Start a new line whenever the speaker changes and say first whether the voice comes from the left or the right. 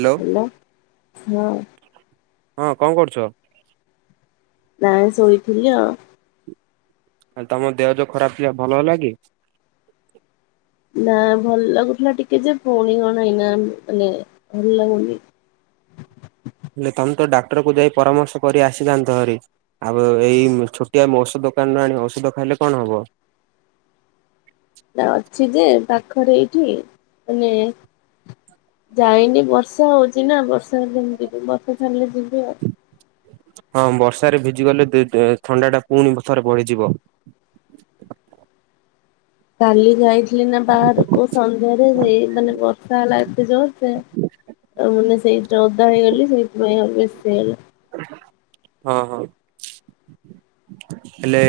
right: Hello.
left: ହେଲା ହଁ।
right: ହଁ କଣ କରୁଛ?
left: ନାଇଁ ସୋଇଥିଲି ଆଉ।
right: ଆ ତମ ଦେହ ଯୋଉ ଖରାପ୍ ଥିଲା। ଭଲ ହେଲା କି?
left: ନା ଭଲ୍ ଲାଗୁଥିଲା ଟିକେ ଯେ, ପୁଣି କଣ ଏଇନା ମାନେ ଭଲ ଲାଗୁନି।
right: ହେଲେ ତମେ ତ ଡାକ୍ତରକୁ ଯାଇ ପରାମର୍ଶ କରି ଆସିଥାନ୍ତ ହରି। ଆଉ ଏଇ ଛୋଟିଆ ଔଷଧ ଦୋକାନ୍ ରୁ ଆଣି। ଔଷଧ ଖାଇଲେ କଣ ହବ?
left: ନା ଅଛି ଯେ ପାଖରେ ଏଇଠି। ମାନେ ଯାଇନି ବର୍ଷା ହଉଛି ନା ବର୍ଷା ହେଲେ କେମିତି ଜିବି? ବର୍ଷା ଛାଡ଼ିଲେ ଯିବି ଆଉ।
right: ହଁ ବର୍ଷାରେ ଭିଜି ଗଲେ ଥଣ୍ଡା ଟା ପୁଣି ଥରେ ବଢ଼ି ଯିବ?
left: କାଲି ଯାଇଥିଲି ନା ବାହାରକୁ। ସନ୍ଧ୍ୟାରେ ହେଇ ମାନେ ବର୍ଷା ହେଲା ଏତେ ଜୋର୍ ସେ ଆଉ ମାନେ ସେଇଥିରେ ଓଦା ହେଇଗଲି। ସେଇଥିପାଇଁ ବେସି ହେଲା।
right: ହଁ, ହଁ। ହେଲେ,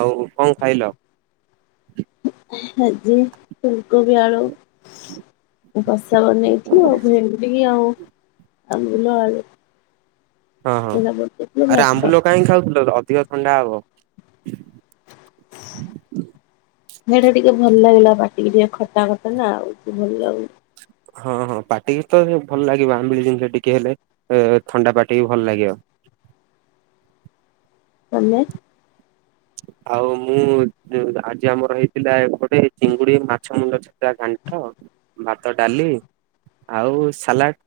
right: ଆଉ କଣ ଖାଇଲ?
left: ଆଜି ଫୁଲ୍ କୋବି ଆଳୁ। କଷା ବନେଇଥିଲୁ ଆଉ, ଭେଣ୍ଡି ଆଉ ଆମ୍ବୁଲ ଆଳୁ।
right: ହଁ ହଁ
left: ଏଇରା ପକେଇଥିଲୁ
right: ଆରେ!
left: ଭାତ
right: ଆମ୍ବୁଲ କାହିଁକି ଖାଉଥିଲ, ଅଧିକ ଥଣ୍ଡା ହବ। [unintelligible]
left: ସେଇଟା ଟିକେ ଭଲ୍ ଲାଗିଲା। ପାଟିକି ଟିକେ ଖଟା ଖଟା ନା, ଆଉି କିଛି ଭଲ୍ ଲାଗୁନି।
right: ହଁ ହଁ, ପାଟିକି ତ ଭଲ ଲାଗିବ। ଆମ୍ବିଳି ଜିନିଷ ଟିକେ ହେଲେ, ଥଣ୍ଡା ପାଟିକି ଭଲ୍ ଲାଗିବ।
left: ମାନେ?
right: ଆଉ, ମୁଁ ଆଜି ଆମର ହେଇଥିଲା ଏପଟେ ଚିଙ୍ଗୁଡ଼ି ମାଛ ମୁଣ୍ଡ ଛିଞ୍ଚିଡ଼ା ଘଣ୍ଟ। ଭାତ, ଡାଲି, ଆଉ ସାଲାଡ୍।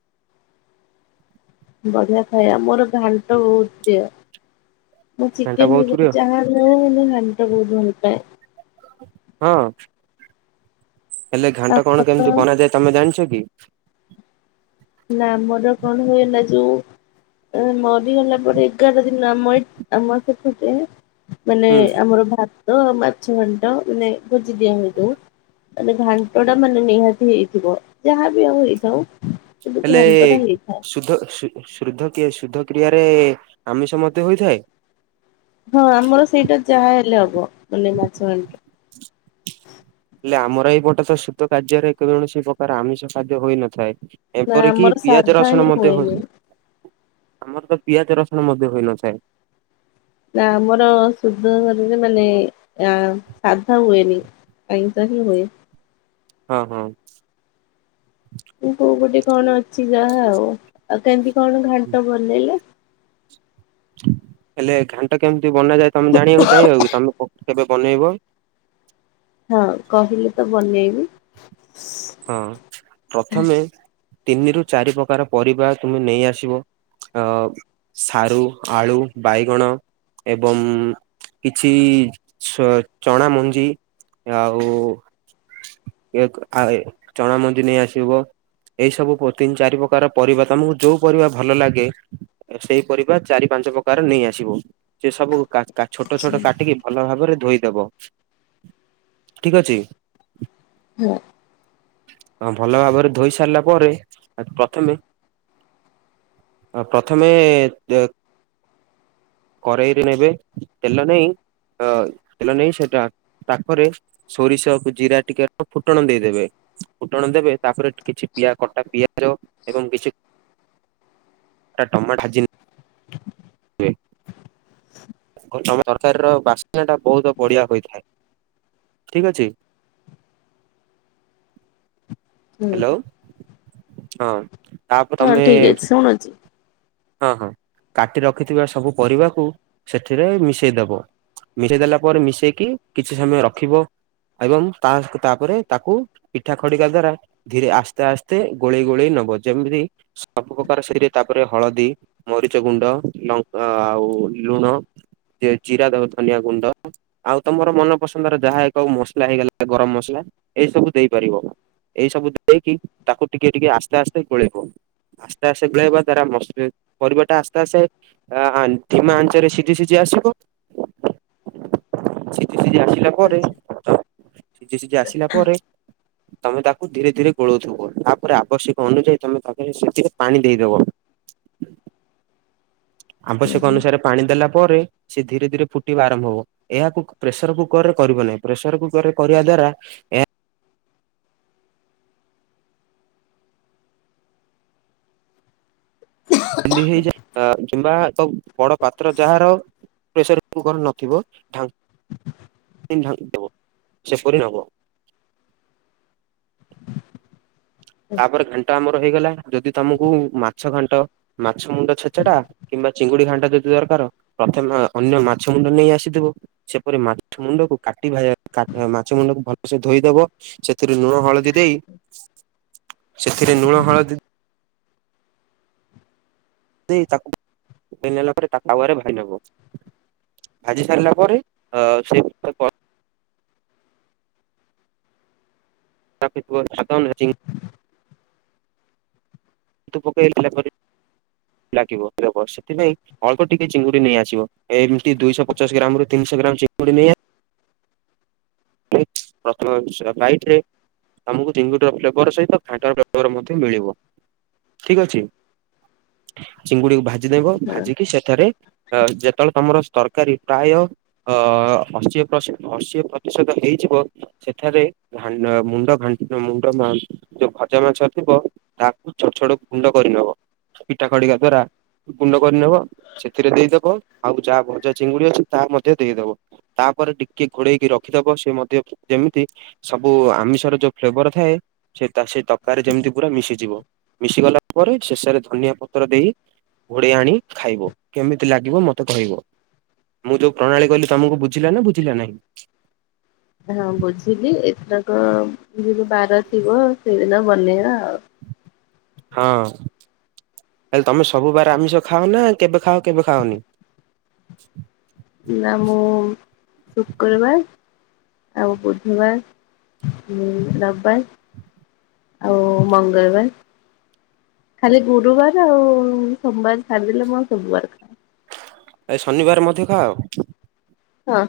left: ବଢିଆ ଖାଇବା, ମୋର ଘାଣ୍ଟ ବହୁତ ପ୍ରିୟ। ମଁ
right: ଘାଣ୍ଟ
left: ଚିକେନ୍
right: ବହୁତ ପ୍ରିୟ
left: ବିରିୟାନୀ ଜାହା ନ ମାନେ, ଘାଣ୍ଟ ବହୁତ ଭଲ ପାଏ।
right: ହଁ। ହେଲେ, ଘାଣ୍ଟ
left: ଆମର
right: କଣ
left: ତ
right: କେମିତି ବନାଯାଏ, ତମେ ଜାଣିଛ କି?
left: ନା ଆମର କଣ ହୁଏଗଲା ଯୋଉ ମୋ ବି ଗଲା ପରେ ଏଗାର ଦିନ ଆମ ଏ ଆମ ସେୁଟେ। ମାନେ
right: ହୁଁ
left: ଆମର ଭାତ ମାଛଘଣ୍ଟ ମାନେ ଭୋଜି ଦିଆ ହଇଯଉ। ମାନେ ଘାଣ୍ଟ ଟା ମାନେ ନିହାତି ହେଇଥିବ ଯାହାବ ଆଉ ହେଇଥାଉ। କିନ୍ତୁ
right: ହେଲେ
left: ଘାଣ୍ଟ ଟା ହେଇଥାଏ।
right: ସୁଧ ସୁ। ଶୁଦ୍ଧ ଶୁଦ୍ଧ କ୍ରିୟାରେ ଆମିଷ ମତେ ହୋଇଥାଏ।
left: ହଁ, ଆମର ସେଇଟା ଯାହା ହେଲେ ହବ। ମାନେ ମାଛ ଆଣିଲେ।
right: ହେଲେ, ଆମର ଏଇପଟେ ତ ସୂତ କାର୍ଯ୍ୟରେ କୌଣସି ପ୍ରକାର ଆମିଷ ଖାଦ୍ୟ ହୋଇନଥାଏ।
left: ନା
right: ଏପରିକି
left: ଆମର
right: ପିଆଜ,
left: ସାଧା
right: ରସୁଣ
left: ହିଁ
right: ମଧ୍ୟ ହଉ।
left: ହୁଏନି।
right: ଆମର ତ ପିଆଜ, ରସୁଣ ମଧ୍ୟ ହୋଇନଥାଏ।
left: ନା, ଆମର ସୁଦ [unintelligible] ମାନେ ଆଁ ସାଧା ହୁଏନି। ଆଇଁଷ ହିଁ ହୁଏ।
right: ହଁ, ହୁଁ।
left: କୋଉ କୋଉ ପଟେ କଣ ଅଛି ଯାହା ଆଉ, ଆଉ କେମିତି କଣ ଘାଣ୍ଟ ବନେଇଲେ?
right: ହେଲେ ଘାଣ୍ଟ କେମିତି ବନାଯାଏ ତମେ ଜାଣିବାକୁ ଚାହିଁବ କି, ତମେ କ-କେବେ ବନେଇବ?
left: ହଁ କହିଲେ ତ ବନେଇବି।
right: ହଁ ପ୍ରଥମେ ତିନିରୁ ଚାରି ପ୍ରକାର ପରିବା ତୁମେ ନେଇ ଆସିବ। ଅ ସାରୁ, ଆଳୁ, ବାଇଗଣ ଏବଂ କିଛି ଛ ଚଣା ମଞ୍ଜି, ଆଉ ଏକରୁ ଫାଳେ ଚଣା ମଞ୍ଜି ନେଇ ଆସିବ। ଏଇ ସବୁକୁ ତିନ, ଚାରି ପ୍ରକାର ପରିବା ତମକୁ ଯୋଉ ପରିବା ଭଲ ଲାଗେ ସେଇ ପରିବା ଚାରି ପାଞ୍ଚ ପ୍ରକାର ନେଇ ଆସିବ ସେ ସବୁ କା କା ଛୋଟ ଛୋଟ କାଟିକି ଭଲ ଭାବରେ ଧୋଇଦବ, ଠିକ ଅଛି। ହଁ ଭଲ ଭାବରେ ଧୋଇ ସାରିଲା ପରେ, ପ୍ରଥମେ ଆ ପ୍ରଥମେ କରେଇରେ ନେବେ, ତେଲ ନେଇ ଅ ତେଲ ନେଇ ସେଟା ତାପରେ ସୋରିଷକୁ ଜିରା ଟିକେ ଆଉ ଫୁଟଣ ଦେଇଦେବେ। ଫୁଟଣ ଦେବେ ତାପରେ କିଛିି ପିଆ କଟା ପିଆଜ ଏବଂ କିଛି ଟା ଟମା ଭାଜି କ ତମ ତରକାରୀର ବାସ୍ନାଟା ବହୁତ ବଢିଆ ହୋଇଥାଏ ଠିକ ଅଛି।
left: ହୁଁ
right: ହାଲୋ ହଁ ତାପରେ ତମେ
left: ଶୁଣୁଚି।
right: ହଁ ହଁ କାଟି ରଖିଥିବା ସବୁ ପରିବାକୁ ସେଥିରେ ମିଶେଇ ଦବ। ମିଶେଇ ଦେଲା ପରେ ମିଶେଇକି କିଛି ସମୟ ରଖିବ। ଏବଂ ତାଙ୍କ ତାପରେ ତାକୁ ପିଠା ଖଡିକା ଦ୍ଵାରା ଧୀରେ ଆସ୍ତେ ଆସ୍ତେ ଗୋଳେଇ ଗୋଳେଇ ନବ, ଯେମିତି ସବୁ ପ୍ରକାର ସେଇରେ ତାପରେ ହଳଦୀ, ମରିଚ ଗୁଣ୍ଡ, ଲ ଆଉ ଲୁଣ ଯେ ଜିରା ଦବ ଧନିଆ ଗୁଣ୍ଡ। ଆଉ ତମର ମନ ପସନ୍ଦର ଯାହା ଏ କୋଉ ମସଲା ହେଇଗଲା ଗରମ ମସଲା, ଏଇ ସବୁ ଦେଇପାରିବ। ଏଇ ସବୁ ଦେଇକି ତାକୁ ଟିକେ ଟିକେ ଆସ୍ତେ ଆସ୍ତେ ଗୋଳେଇବ, ଆସ୍ତେ ଆସ୍ତେ ଗୋଳେଇବା ଦ୍ୱାରା ମସ ପରିବାଟା ଆସ୍ତେ ଆସ୍ତେ ଆ ଧିମା ଆଞ୍ଚରେ ସିଜି ସିଜି ଆସିବ। ସିଜି ସିଜି ଆସିଲା ପରେ, ସିଜି ସିଜି ଆସିଲା ପରେ ତମେ ତାକୁ ଧୀରେ ଧୀରେ ଗୋଳଉଥିବ, ତାପରେ ଆବଶ୍ୟକ ଅନୁଯାୟୀ ତମେ ତାଧେରେ ସେଥିରେ ପାଣି ଦେଇଦବ। ଆବଶ୍ୟକ ଅନୁସାରେ ପାଣି ଦେଲା ପରେ ସେ ଧୀରେ ଧୀରେ ଫୁଟିବା ଆରମ୍ଭ ହବ। ଏହାକୁ ପ୍ରେସର କୁକରରେ କରିବ ନାହିଁ ପ୍ରେସର କୁକରରେ କରିବା ଦ୍ଵାରା ଏଆ ଜଲ୍ଦୀ ହେଇଯାଏ ଆ କିମ୍ବା ତ ବଡ ପାତ୍ର ଯାହାର ପ୍ରେସର କୁକର ନଥିବ ଢା [unintelligible] ସେପରି ନବ। ତାପରେ ଘାଣ୍ଟ ଆମର ହେଇଗଲା, ଯଦି ତମୁକୁ ମାଛ ଘାଣ୍ଟ ମାଛ ମୁଣ୍ଡ ଛେଚେଡା କିମ୍ବା ଚିଙ୍ଗୁଡି ଘାଣ୍ଟା ଯଦି ଦରକାର ପ୍ରଥମେ ଅନ୍ୟ ମାଛ ମୁଣ୍ଡ ନେଇ ଆସିଥିବ, ସେପରି ମାଛ ମୁଣ୍ଡକୁ କାଟି ଭା କା ମାଛ ମୁଣ୍ଡକୁ ଭଲସେ ଧୋଇଦବ ସେଥିରୁ ଲୁଣ, ହଳଦୀ ଦେଇ ସେଥିରେ ଲୁଣ, ହଳଦୀ ଦେଇ ତାକୁ [unintelligible] ନେଲା ପରେ ତାକୁ ତାୱାରେ ଭାଇ ନେବ। ଭାଜି ସାରିଲା ପରେ ଅ ସେ [unintelligible] [unintelligible] ଭାଜିକି। ତୁ ପକେଇ ଦେଲା ପରେ ଲାଗିବ ଇଏ ହବ ସେଥିପାଇଁ ଅଳ୍ପ ଟିକେ ଚିଙ୍ଗୁଡି ନେଇ ଆସିବ, ଏମିତି ଦୁଇଶ ପଚାଶ ଗ୍ରାମରୁ ତିନିଶ ଗ୍ରାମ ଚିଙ୍ଗୁଡି ନେଇ [unintelligible] ରେ ଆମକୁ ଚିଙ୍ଗୁଡିର ଫ୍ଲେଭର ସହିତ ଘାଣ୍ଟର ଫ୍ଲେଭର ମଧ୍ୟ ମିଳିବ। ଠିକ ଅଛି, ଚିଙ୍ଗୁଡିକୁ ଭାଜିଦବ ଭାଜିକି ସେଠାରେ ଯେତେବେଳେ ତମର ତରକାରୀ ପ୍ରାୟ ଅ ଅଶିପ୍ରଶି ଅସି ଷତ ହେଇଯିବ ସେଠାରେ ଧା ମୁଣ୍ଡ ଘା ମୁଣ୍ଡ ମା ଯୋଉ ଭଜା ମାଛ ଥିବ ତାକୁ ଛୋଟ ଛୋଟ ଗୁଣ୍ଡ କରିହବ ପିଠା ଖଡିକ ଦ୍ଵାରା ଗୁଣ୍ଡ କରିନବ ସେଥିରେ ଦେଇଦବ ଆଉ ଯାହା ଭଜା ଚିଙ୍ଗୁଡି ଅଛି ତାହା ମଧ୍ୟ ଦେଇଦବ। ତାପରେ ଟିକେ ଘୋଡେଇକି ରଖିଦବ ସେ ମଧ୍ୟ ଯେମିତି ସବୁ ଆମିଷର ଯୋଉ ଫ୍ଲେବର ଥାଏ ସେ ତା ସେଇ ତରକାରି ରେ ଯେମିତି ପୁରା ମିଶିଯିବ। ମିଶି ଗଲା ପରେ ଶେଷରେ ଧନିଆ ପତ୍ର ଦେଇ ଘୋଡ଼େଇ ଆଣି ଖାଇବ କେମିତି ଲାଗିବ ମତେ କହିବ। ମୁଁ ଯୋଉ ପ୍ରଣାଳୀ କହିଲି ତମକୁ ବୁଝିଲା ନା ବୁଝିଲା ନାହିଁ।
left: ହଁ ବୁଝିଲି ଏଥରକ ଯୁ ବାର ଥିବ ସେଇଦିନ ବନେଇବା ଆଉ।
right: ହଁ। ହେଲେ ତମେ ସବୁ ବାର ଆମିଷ ଖାଅ ନା କେବେ ଖାଅ କେବେ ଖାାଓନି।
left: ନା ମୁଁ ଶୁକ୍ରବାର ଆଉ ବୁଧବାର ରବିବାର ଆଉ ମଙ୍ଗଳବାର ଖାଲି ଗୁରୁବାର ଆଉ ସୋମବାର ଛାଡ଼ି ଦେଲେ ମୁଁ ସବୁବାର ଖା
right: ଏ ଶନିବାର ମଧ୍ୟ ଖା ଅ?
left: ହଁ।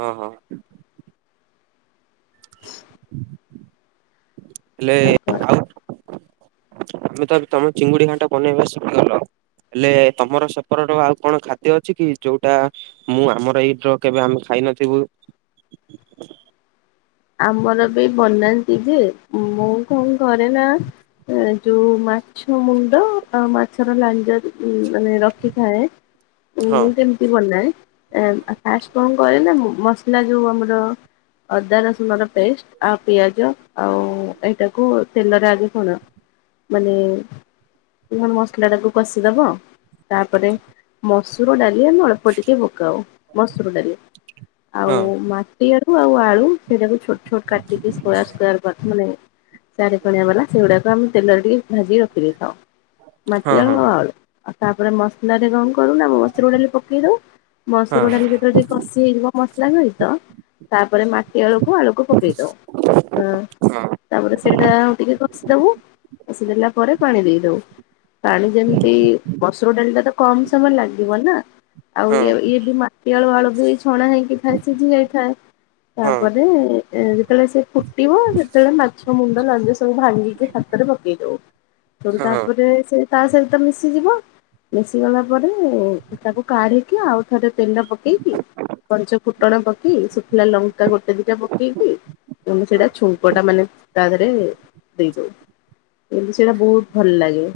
right: ହଁ ହଁ।
left: [unintelligible]
right: ତମେ ତ ଏବେ ତମେ ଚିଙ୍ଗୁଡି ଘାଟା ବନେଇବା ଶିଖିଗଲ। ହେଲେ ତମର ସେପର ର ଆଉ କଣ ଖାଦ୍ୟ ଅଛି କି ଯୋଉଟା ମୁଁ ଆମର ଏଇଟ କେବେ ଆମେ ଖାଇ ନଥିବୁ।
left: ଆମର ବି ବନାନ୍ତି ଯେ ମୁଁ କଣ ଘରେ ନା। ଯୋଉ ମାଛ ମୁଣ୍ଡ ମାଛର ଲାଞ୍ଜ ମାନେ ର କି ଥାଏ
right: ହଁ
left: ମୁଁ ସେମି କି ବନାଏ ଏ ଫାର୍ଷ୍ଟେ କଣ କରେ ନା ମସଲା ଯୋଉ ଆମର ଅଦା ର ଶୁଣ ର ପେଷ୍ଟ ଆଉ ପିଆଜ ଆଉ ଏଇଟାକୁ ତେଲରେ ଆଗେ କଣ ମାନେ ବିହନ ମସଲା ଟାକୁ କଷିଦବ ତାପରେ ମସୁର ଡାଲି ଆମେ ଅଳପ ଅଳପ ଟିକେ ପକାଓ ମସୁର ଡାଲି ଆଉ
right: ହଁ
left: ମାଟିଆଳୁ ଆଉ ଆଳୁ ସେଇଟାକୁ ଛୋଟ ଛୋଟ କାଟିକି ସ୍କୋୟାର ସ୍କୋୟାର ମାନେ ଚାରିକଣିଆବାଲା ସେଗୁଡା ତାମ୍ ତେଲରେ ଟିକେ ଭାଜି କି ରଖିଦେଇଥାଓ ମାଟି
right: ହଁ
left: ଆଳୁ
right: ହଁ
left: ଆଉ ଆଳୁ ଆଉ ତାପରେ ମସଲା ରେ କଣ କରୁ ନା ମସୁର ଡାଲି ପକେଇ ଦଉ ମସୁର
right: ହଁ
left: ଡାଲି ଯେ ଯଦି କଷି ହେଇଯିବ ମସଲା ସହିତ ତାପରେ ମା ଟି ଆଳୁ କୁ ଆଳୁ କୁ ପକେଇ ଦବୁ ହୁଁ।
right: ହଁ
left: ତାପରେ ସେଇଟା ଟିକେ କଷିଦବୁ କଷିଦେଲା ପରେ ପାଣି ଦେଇଦବୁ। ପାଣି ଯେମିତି ମସୁର ଡାଲି ଟା ତ କମ ସମୟ ଲାଗିବ ନା। ଆଉ
right: ହଁ
left: ଇଏ ଇଏବି ମାଟିଆଳୁ, ଆଳୁ ବି ଛଣା ହେଇକି ଥାଏ ସିଝି ଯାଇଥାଏ।
right: ହଁ
left: ତାପରେ ଯେତେବେଳେ ସେ ଫୁଟିବ ସେତେବେଳେ ମାଛ ମୁଣ୍ଡ, ଲାଞ୍ଜ, ସବୁ ଭାଙ୍ଗିକି ହାତରେ ପକେଇ ଦଉ ତେଣୁ
right: ହଁ
left: ତାପରେ ସେ ତାସହିତ ମିଶିଯିବ ମିଶି ଗଲାପରେ ତାକୁ କାଢିକି ଆଉ ଥରେ ତେଲ ପକେଇକି ପଞ୍ଚ ଫୁଟଣ ପକେଇ ଶୁଖିଲା ଲ ଲଙ୍କା ଗୋଟେ ଦିଇଟା ପକେଇକି ତ
right: ହଁ
left: ସେଇଟା ଛୁଙ୍କଟା ମାନେ ତା ଦେହରେ ଦେଇଦଉ, କିନ୍ତୁ ସେଇଟା ବହୁତୁ ଭଲ ଲାଗେ।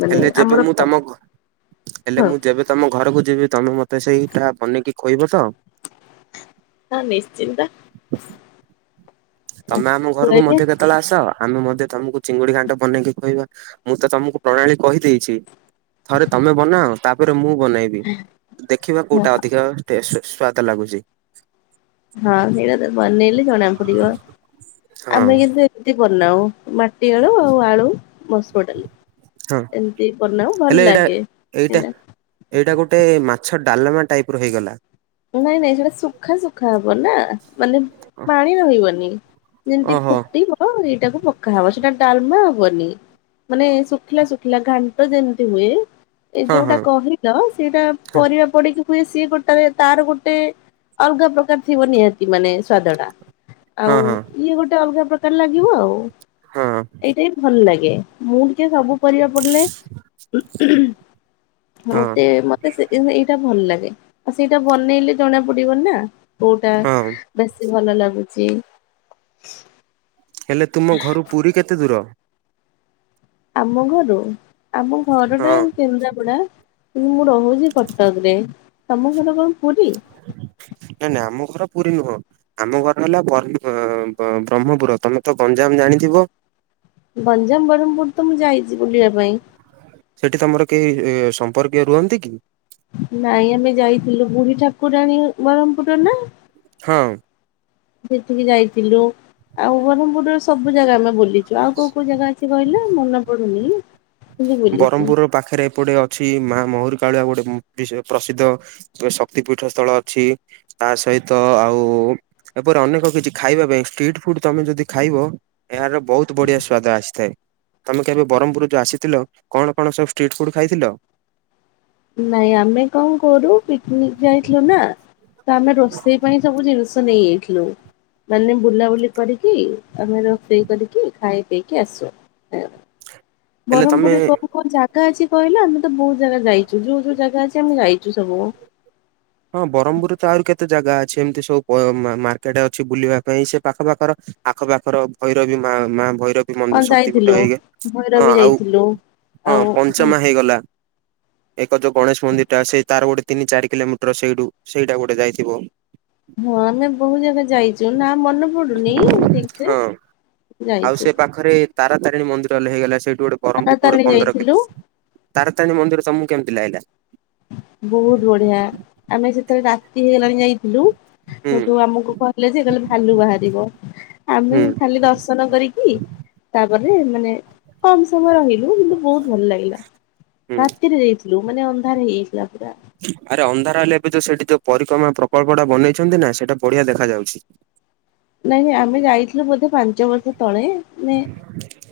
left: ମାନେ
right: ହେଲେ ଯେବେ
left: ଆମର
right: ମୁଁ
left: ପ
right: ତମ ଘ ହେଲେ
left: ହଁ।
right: ମୁଁ ଯେବେ ତମ ଘରକୁ ଯିବି ତମେ ମତେ ସେଇଟା ବନେଇକି ଖଇବ ତ।
left: ହଁ ନିଶ୍ଚିନ୍ତ।
right: ତମେ ଆମ ଘରକୁ ମଧ୍ୟ
left: କହିବେ
right: କେତ କେତେଳେ ଆସ ଆମେ ମେ ତମକୁ ଚିଙ୍ଗୁଡି ଘାଣ୍ଟ ବନେଇକି ଖୁଆଇବା ମୁଁ ତ ତମକୁ ପ୍ରଣାଳୀ କହିଦେଇଛି। ଥରେ ତମେ ବନାଅ, ତାପରେ ମୁଁ ବନେଇବି। ଦେଖିବା
left: ହଁ
right: କୋଉଟା ଅଧିକ ଟେଷ୍ଟ୍ ସ୍ଵାଦ ଲାଗୁଚି।
left: ହଁ ସେଟା ତ ବନେଇଲେ ଜଣା ପଡିବ।
right: ହଁ
left: ଆମେ କିନ୍ତୁ ତି ବନାଉ ମାଟି ଆଳୁ ଆଉ ଆଳୁ ମସୁର ଡାଲି
right: ହଁ।
left: ଏମତି ପନାଉ
right: ହେଲେ
left: ଭଲ
right: ଏଇଟା
left: ଲାଗେ।
right: ଏଇଟା
left: ହେ
right: ଏଇଟା ଗୋଟେ ମାଛ ଡାଲମା ଟାଇପ୍ ର ହେଇଗଲା।
left: ନାଇଁ ନାଇଁ ସେଟା ସୁଖା ସୁୁଖା ହବ ନା, ମାନେ ପାଣି ରହିବନି। ଯେମିତି
right: ଓହୋ
left: ଫୁଟିବ ଏଇଟାକୁ ପକା ହବ ସେଟା ଡାଲମା ହବନି। ମାନେ, ଶୁଖିଲା ଶୁଖିଲା ଘାଣ୍ଟ ଯେମିତି ହୁଏ ଏ
right: ହଁ
left: ଯୋଉଟା
right: ହଁ
left: କହିଲ ସେଇଟା
right: ହଁ
left: ପରିବା ପଡିକି ହୁଏ, ସିଏ ଗୋଟାଏ ତାର ଗୋଟେ ଅଲଗା ପ୍ରକାର ଥିବ ନିହାତି ମାନେ ସ୍ଵାଦଟା, ଆଉ
right: ହଁ ହଁ
left: ଇଏ ଗୋଟେ ଅଲଗା ପ୍ରକାର ଲାଗିବ ଆଉ।
right: ହଁ
left: ଏଇଟା ହିଁ ଭଲ ଲାଗେ। ମୁଁ ଟିକେ ସବୁ ପରିବା ପଡିଲେ
right: ହଁ
left: ମତେ, ମତେ ଏଇଟା ଭଲ ଲାଗେ। ଆଉ ସେଇଟା ବନେଇଲେ ଜଣା ପଡିବନିନା, କୋଉଟା
right: ହଁ
left: ବେଶୀ ଭଲ ଲାଗୁଛି
right: ହେଲେ ତୁମ ଘରୁ ପୂରୀ କେତେ ଦୂର?
left: ଆମ ଘରୁ, ଆମ ଘରଟା
right: ହଁ
left: କେନ୍ଦ୍ରାପଡା କିନ୍ତୁ, ମୁଁ ରହୁଛି କଟକରେ। ତମ ଘର କଣ ପୂରୀ?
right: ନାଇଁ, ନାଇଁ, ଆମ ଘର ପୂରୀ ନୁହଁ। ଆମ ଘର ହେଲା ବର- ବ୍ରହ୍ମପୁର। ତମେ ତ ଗଞ୍ଜାମ ଜାଣିଥିବ?
left: ଗଞ୍ଜାମ, ବରହମପୁର ତ ମୁଁ ଯାଇଛି ବୁଲିବା ପାଇଁ।
right: ସେଠି ତମର କେହି ସମ୍ପର୍କୀୟ ରୁହନ୍ତି କି?
left: ନାଇଁ, ଆମେ ଯାଇଥିଲୁ। ବୁଢୀ ଠାକୁରାଣୀ ବରହମ୍ପପୁର ର ନା?
right: ହଁ।
left: ସେଠକି ଯାଇଥିଲୁ ଆଉ ବରହମପୁର ସବୁ ସବୁ ଜାଗା ଆମେ ବୁଲିଛୁ। ଆଉ କୋଉ କୋଉ ଜାଗା ଅଛି କହିଲ ମନେ ପଡୁନି? କିନ୍ତୁ ବୁଲିଛି।
right: ବ୍ରରହ୍ମମ ପୁର ପାଖରେ ଏପଟେ ଅଛି, ମା ମହୁରି କାଳୁଆ ଗୋଟେ ପ୍ରସିଦ୍ଧ ଶକ୍ତିପୀଠ ସ୍ଥଳ ଅଛି। ତା ସହିତ ଆଉ ଏପରି ଅନେକ କିଛି ଖାଇବା ପାଇଁ ଷ୍ଟ୍ରିଟ୍ ଫୁଡ ତମେ ଯଦି ଖାଇବ ଏହାର ବହୁତ ବଢିଆ ସ୍ଵାଦ ଆସିଥାଏ, ତମେ କେବେ ବ୍ରହ୍ମପୁର ଯୋଉ ଆସି ଥିଲ। କଣ କଣ ସବୁ ଷ୍ଟ୍ରିଟ୍ ଫୁଡ୍ ଖାଇଥିଲ?
left: ନାଇଁ ଆମେ କଣ କରୁ ପିକ୍ନିକ୍ ଯାଇଥିଲୁ ନା ତ ଆମେ ରୋଷେଇ ପାଇଁ ସବୁ ଜିନିଷ ନେଇଯାଇଥିଲୁ। ମାନେ ବୁଲାବୁଲି କରିକି ଆମେ ରୋଷେଇ କରିକି ଖାଇ ପିଇକି ଆସୁ। ହେଲା।
right: ହେଲେ
left: ବରହମପୁର
right: ତମେ
left: ରେ କୋଉ କୋଉ ଜାଗା ଗା, ଅଛି କହିଲ? ଆମେ ତ ବହୁତ ଜାଗା ଯାଇଛୁ। ଯୋଉ ଯୋଉ ଜାଗା ଅଛି ଆମେ ଯାଇଛୁ ସବୁ।
right: ହଁ ବ୍ରହ୍ମପୁରରେ ତ ଆଉରି କେତେ ଜାଗା ଅଛି ଏମିତି ସବୁ ମାର୍କେଟ ଅଛି ବୁଲିବା ପାଇଁ ସେ ପାଖ ପାାଖର ଆଖପାଖର ଭୈରବି ମା-ମା ଭୈରବି
left: ହଁ
right: ମନ୍ଦିର ଶକ୍ତିପୀଠ
left: ଯାଇଥିଲୁ
right: ହାଇଗଲା। ହଁ
left: ଭୈରବୀ
right: ଆଉ
left: ଯାଇଥିଲୁ।
right: ହଁ ପଞ୍ଚମା ହେଇଗଲା ଏକ ଯୋଉ ଗଣେଶ ମନ୍ଦିରଟା ସେଇ ତାର ଗୋଟେ ତିନି, ଚାରି, କିଲୋମିଟର ସେଇଠୁ ସେଇଟା ଗୋଟେ ଯାଇଥିବ।
left: ହଁ, ଆମେ ବହୁତ ଜାଗା ଯାଇଛୁ ନା ମନେ ପଡୁନି ଠିକ୍ ସେ
right: ହଁ। ଆଉ ସେ
left: ଯାଇଛୁ।
right: ପାଖରେ ତାରାାତିଣୀ ମନ୍ଦିର ହେଲେ ହେଇଗଲା, ସେଇଠୁ ଗୋଟ ବରମହ୍ମପୁର ଠୁ ଗୋଟେ
left: ତାରାତାରିଣୀ
right: ପନ୍ଦର
left: ଯାଇଥିଲୁ
right: ତାରାତାରିଣୀ ମନ୍ଦିର ତମକୁ କେମିତି ଲାଗିଲା?
left: ବହୁତ ବଢିଆ, ଆମେ ସେତେବେଳେ ରାତି ହେଇଗଲାଣି ଯାଇଥିଲୁ।
right: ହୁଁ
left: ସେଠୁ ଆମକୁ କହିଲେ ଯେ କହିଲେ ଭାଲୁ ବାହାରିବ
right: ହୁଁ
left: ଆମେ ଖାଲି ଦର୍ଶନ କରିକି ତାପରେ ମାନେ କମ ସମୟ ରହିଲୁ, କିନ୍ତୁ ବହୁତ ଭଲ ଲାଗିଲା।
right: ହୁଁ
left: ରାତିରେ ଯାଇଥିଲୁ ମାନେଅନ୍ଧାର ତାର ହେଇଯାଇଥିଲା ପୁରା
right: ଆରେ, ଅନ୍ଧାର ହେଲେ ଏବେ ଯୋଉ ସେଠି ଯୋଉ ପରିକ୍ରମା ପ୍ରକଳ୍ପଟା ବନେଇଛନ୍ତି ନା, ସେଇଟା ବଢିଆ ଦେଖାଯାଉଛି।
left: ନାଇଁ ଆମେ ଯାଇଥିଲୁ ବୋଧେ ପାଞ୍ଚ ବର୍ଷ ତଳେ ମାନେ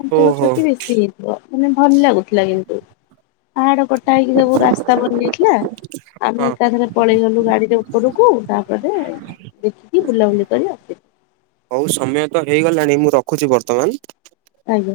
left: ପାଞ୍ଚ
right: ଓହୋ
left: ବର୍ଷ କି ବେଶୀ ହେଇ ମାନେ ଭଲ ଲାଗୁଥିଲା କିନ୍ତୁ ପାହାଡ କଟା ହେଇକି ସବୁ ରାସ୍ତା ବନାଯାଇଥିଲା। ଆମେ
right: ହଁ ହଁ
left: ଏକାଥରେ ପଳେଇ ଗଲୁ ଗାଡିରେ ଉପରୁକୁ ତାପରେ ଦେଖିକି ବୁଲାବୁଲି କରି ଆସିଲୁ।
right: ହଉ ସମୟ ତ ହେଇଗଲାଣି ମୁଁ ରଖୁଛି ବର୍ତ୍ତମାନ।
left: ଆଜ୍ଞା।